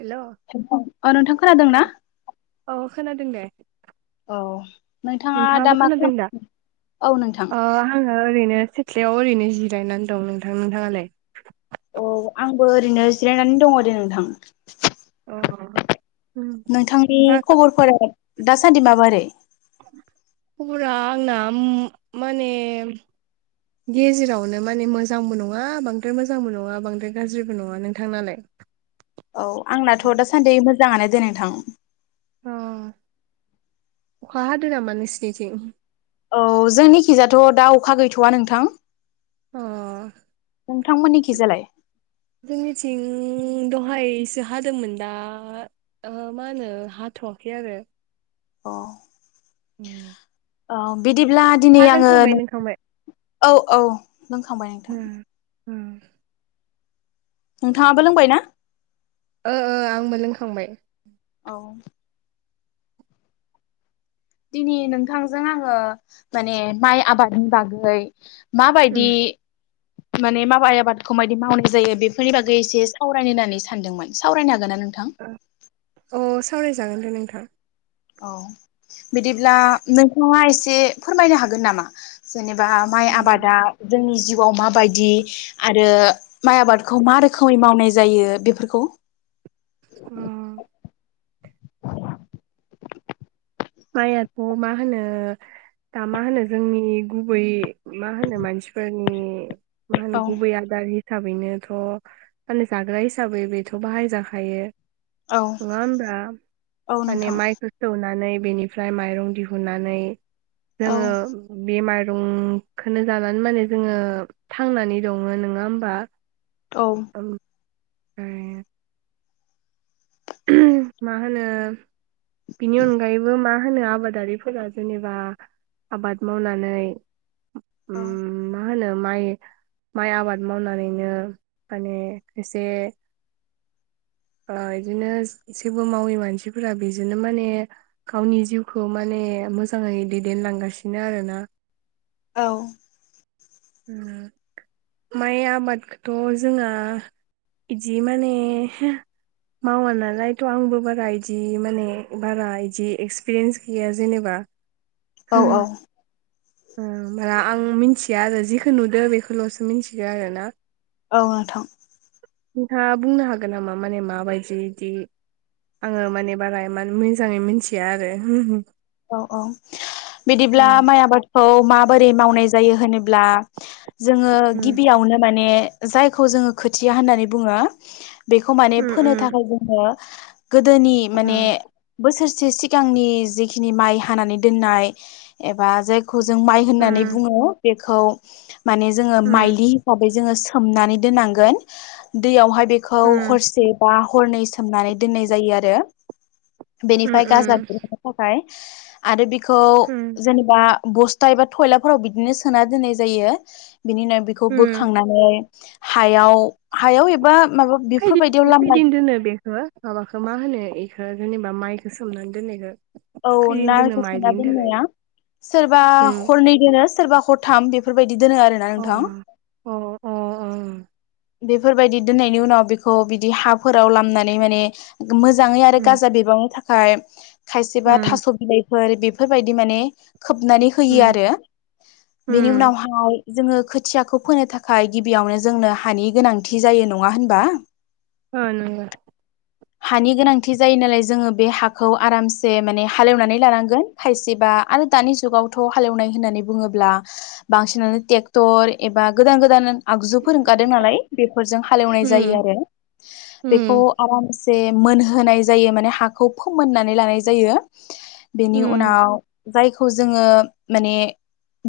Hello [unintelligible] अ नोंथां औ खोनादोंना? औ खोनादों दे। औ नोंथाङा दा नोंथाङाबो मा खोनादों दा खालाम औ नोंथां ओ आङो ओरैनो सेथ्लायाव ओरैनो जिरायनानै दं नोंथां नोंथाङालाय? अ आंबो ओरैनो जिरायनानै दङ दे नोंथां। अ उम नोंथांनि खबरफोरा दासान्दि माबारै? खबरा आंना माने गेजेरावनो माने मोजांबो नङा बांद्राय मोजांबो नङा बांद्राय गाज्रिबो नङा नोंथांनालाय? औ आंनाथ' दासान्दै मो जाङानो दे नोंथां। अ अखा हादों नामा नोंसिनिथिं? औ जोंनिखिजाथ' दा अखा गैथ'आ नोंथां। अ नोंथांमोननिखि जालाय जोंनिथिं दहायसो हादोंमोन दा ओ मा होनो हाथ'वाखै आरो अ उम औ बिदिब्ला दिनै आङो नों नोंखांबाय? औ औ लोंखांबाय नोंथां। उम उम नोंथाङाबो लोंबाय ना? ओ ओ आंबो लोंखांबाय। औ दिनै नोंथांजों आङो माने माइ आबादनि बागै माबायदि माने माबाय आबादखौ मायदि मावनाय जायो? बेफोरनि बागै एसे सा रायनो होन्नानै सानदोंमोन सावरायनो हा ओ अ' सावराय जागोन दे नोंथां। औ। बिदिब्ला नोंथाङा ए से फोरमायनो हागोन नामा? जेनेबा माइ आबादा, जोंनि जिउ आव माबायदि आरो माइ आबादखौ मा रोखोमै मावनाय जायो बेफोरखौ उम माइयाथ' मा होनो दा मा होनो जोंनि गुबै मा होनो मानसिफोरनि मा होनो औ गुबै आदारि हिसाबैनोथ' [unintelligible] जाग्रा हिसाबै बेथ' बाहायजाखायो। औ नङा होम्बा औ माने नोंथां माइखौ सौनानै बेनिफ्राय माइरं दिहुननानै औ जोङो बेमार रंखोनो जानानै माने जोङो थांनानै दङो नोङा होमबा औ [unintelligible] उमहम मा होनो बिनि अनगायैबो मा होनो आबादारिफोरा जेनेबा आबाद मावनानै औ उम मा होनो माइ माइ आबाद मावनानैनो माने एसे ओ इदिनोस जेबो मावै मानसिफोरा बेजोनो माने गावनि जिउखौ माने मोजांङै दैदेनलांगासिनो आरोना औ उम माइ आबादखोथ' जोंआ इदि माने हो मावा नालायथ' आंबो बारा इदि माने बारा इदि एक्सपिरियेन्स गैया जेनेबा औ औ ओ होनबोला आं मिन्थिया आरो जिखो नुदो बेखौल'सो मिन्थिगो आरो ना औ नोंथां। नोंथाङा बुंनो हागोन नामा माने माबायदि इदि आङो माने बारा इमान मोजाङै मिन्थिया आरो होहो औ अ बिदिब्ला माइ आबाद खौ माबोरै मावनाय जायो होनोब्ला जोङो उम गिबियावनो माने जायखौ जोङो खोथिया होननानै बुङो। बेखौ माने फोनो उम थाखाय जोंनो गोदोनि माने उम बोसोरस से सिगांनि जिख खिनि माइ हानानै दोननाय एबा जाय खौ जों माइ होननानै उम बुङो। बेखौ माने जोङो उम माइलि हिफाबै जोङो सोमनानै दोननांगोन दैयावहाय बेखौ उम हरसे बा हरनै स सोमनानै दोननाय जायो आरो उम बेनिफ्राय गाजा बेरनो थाख फाय आरो बेख खौ उम जेनेबा अ बस्था एबा थयलाफोराव बिदिनो सोना दोननाय जायो। बिनिनो बेखौ उम बोखांनानै हायाव हायाव एबा माबा खैदिन बेफोरबायदियाव नो लामना खैदिन दोनो बेखो माबाखो मा होनो एख ओ जेनेबा माइखो सोमनानै दोननायखो औ नारखो सोमना दोननाया सोरबा उम हरनै दोनोस सोरबा हरथाम बेफोरबायदि। दि दोनो आरो ना अ नोंथां। अ अ बेफोरबायदि दोननायनि उनाव बेखौ बिदि हाफोराव लामनानै माने गो मोजाङै आरो गाजा बिबांनि थाख फाय दिबा थास' बिलाइ फोर बेफोरबायदि माने खोबनानै होयो आरो बेनि उनावहाय जोङो खोथियाखौ फोनो थाखाय गिबियावनो जोंनो हानि गोनांथि जायो नङा होनबा? ओ नोंगो हानि गोनांथि जायो नालाय जोङो बे हाखौ आरामसे जे माने हालेवनानै लानांगोन खायसेबा आरो दानि जुगावथ' हालेवनाय होननानै बुङोब्ला बांसिनानो टेक्टर एबा गोदान गोदान आगजुफोर ओंखारदों नालाय बेफोरजों हालेवनाय जायो आरो बेखौ आरामसे। जे मोनहोनाय जायो माने हाखौ फोमोननानै लानाय जायो। जायो। बेनि उनाव जायखौ जोङो माने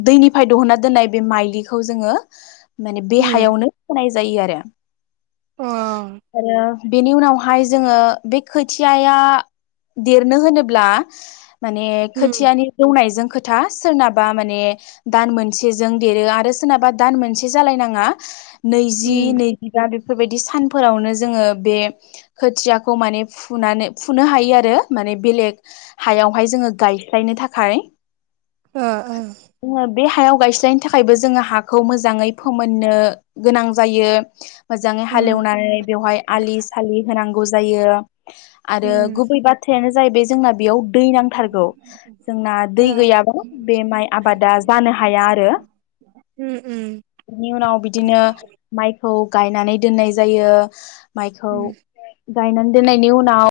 दैनिफ्राय दहना दोननाय बे माइलिखौ जोङो माने बे हायावनो होनाय जायो आरो आरो बेनि उनावहाय जोङो बे खोथियाया देर नो होनोब्ला माने खोथियानि जौनायजों खोथा सोरनाबा माने दान मोनसेजों देरो आरो सोरनाबा दान मोनसे जालायनाङा। नैजि नैजिबा बेफोरबायदि सानफोरावनो जोङो बे खोथियाखौ माने फुनानै फुनो हायो आरो। माने बेलेग हायावहाय जोङो गायस्लायनो थाखाय फाय ओ ओ बे हायाव गायस्लायनो थाखायबो जोङो हाखौ मोजाङै फोमोननो गोनां जायो। मोजाङै हालेवनानै बेवहाय आलि सालि होनांगौ। जायो आरो गुबै बाथ खोथायानो जाहैबाय जोंना बेयाव दै नांथारगौ जोंना दै गैयाबा बे माइ आबादा जानो हाया आरो बेनि उनाव बिदिनो माइखौ गायनानै दोननाय जायो माइखौ गायनानै दोननायनि उनाव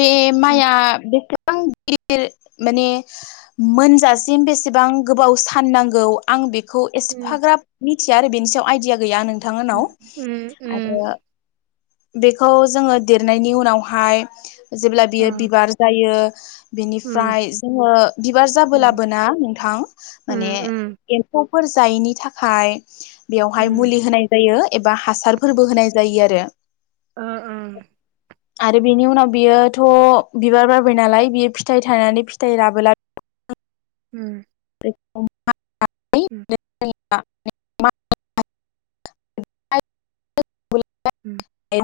बे माया [unintelligible] [unintelligible] गिदिर माने मोनजासिम बेसेबां गोबाव सान नांगौ आं बे खौ एसेफाग्राब [unintelligible] बेनि सायाव आइडिया गैया नों थां [unintelligible] आरो बेखौ जोङो देरनायनि उनावहाय जो बियो बिबार जायो बिनिफ्राय जोङो बिबार जाबोलाबोना नोंथां माने एम्फौ फोर जायैनि थाखाय बेवहाय मुलि होनाय जायो। एबा हासारफोरबो होनाय जायो आरो। उम उम आरो बेनि उनाव बियो थ' बिबार बारबाय नालाय बियो फिथाइ थायनानै फिथाइ राबोला उम [inaudible] उम [inaudible] उम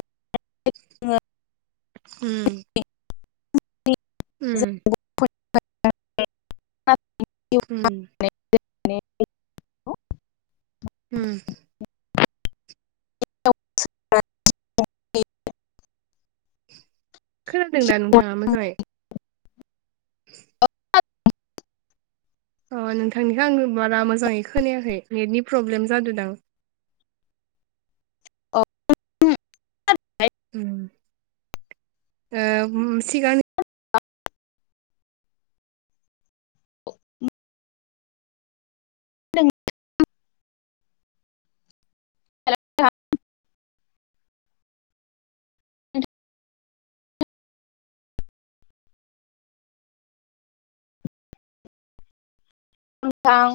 [inaudible] उम उम [inaudible] उम उम खोनादों ना नोंथाङा मोजाङै? [inaudible] अ नोंथांनिखौ आङो बारा मोजाङै खोनायाखै नेतनि प्रब्लेम जादोदां। अ [inaudible] उम ओ बुहुत सिगांनि [inaudible] [inaudible] [inaudible] नोंथां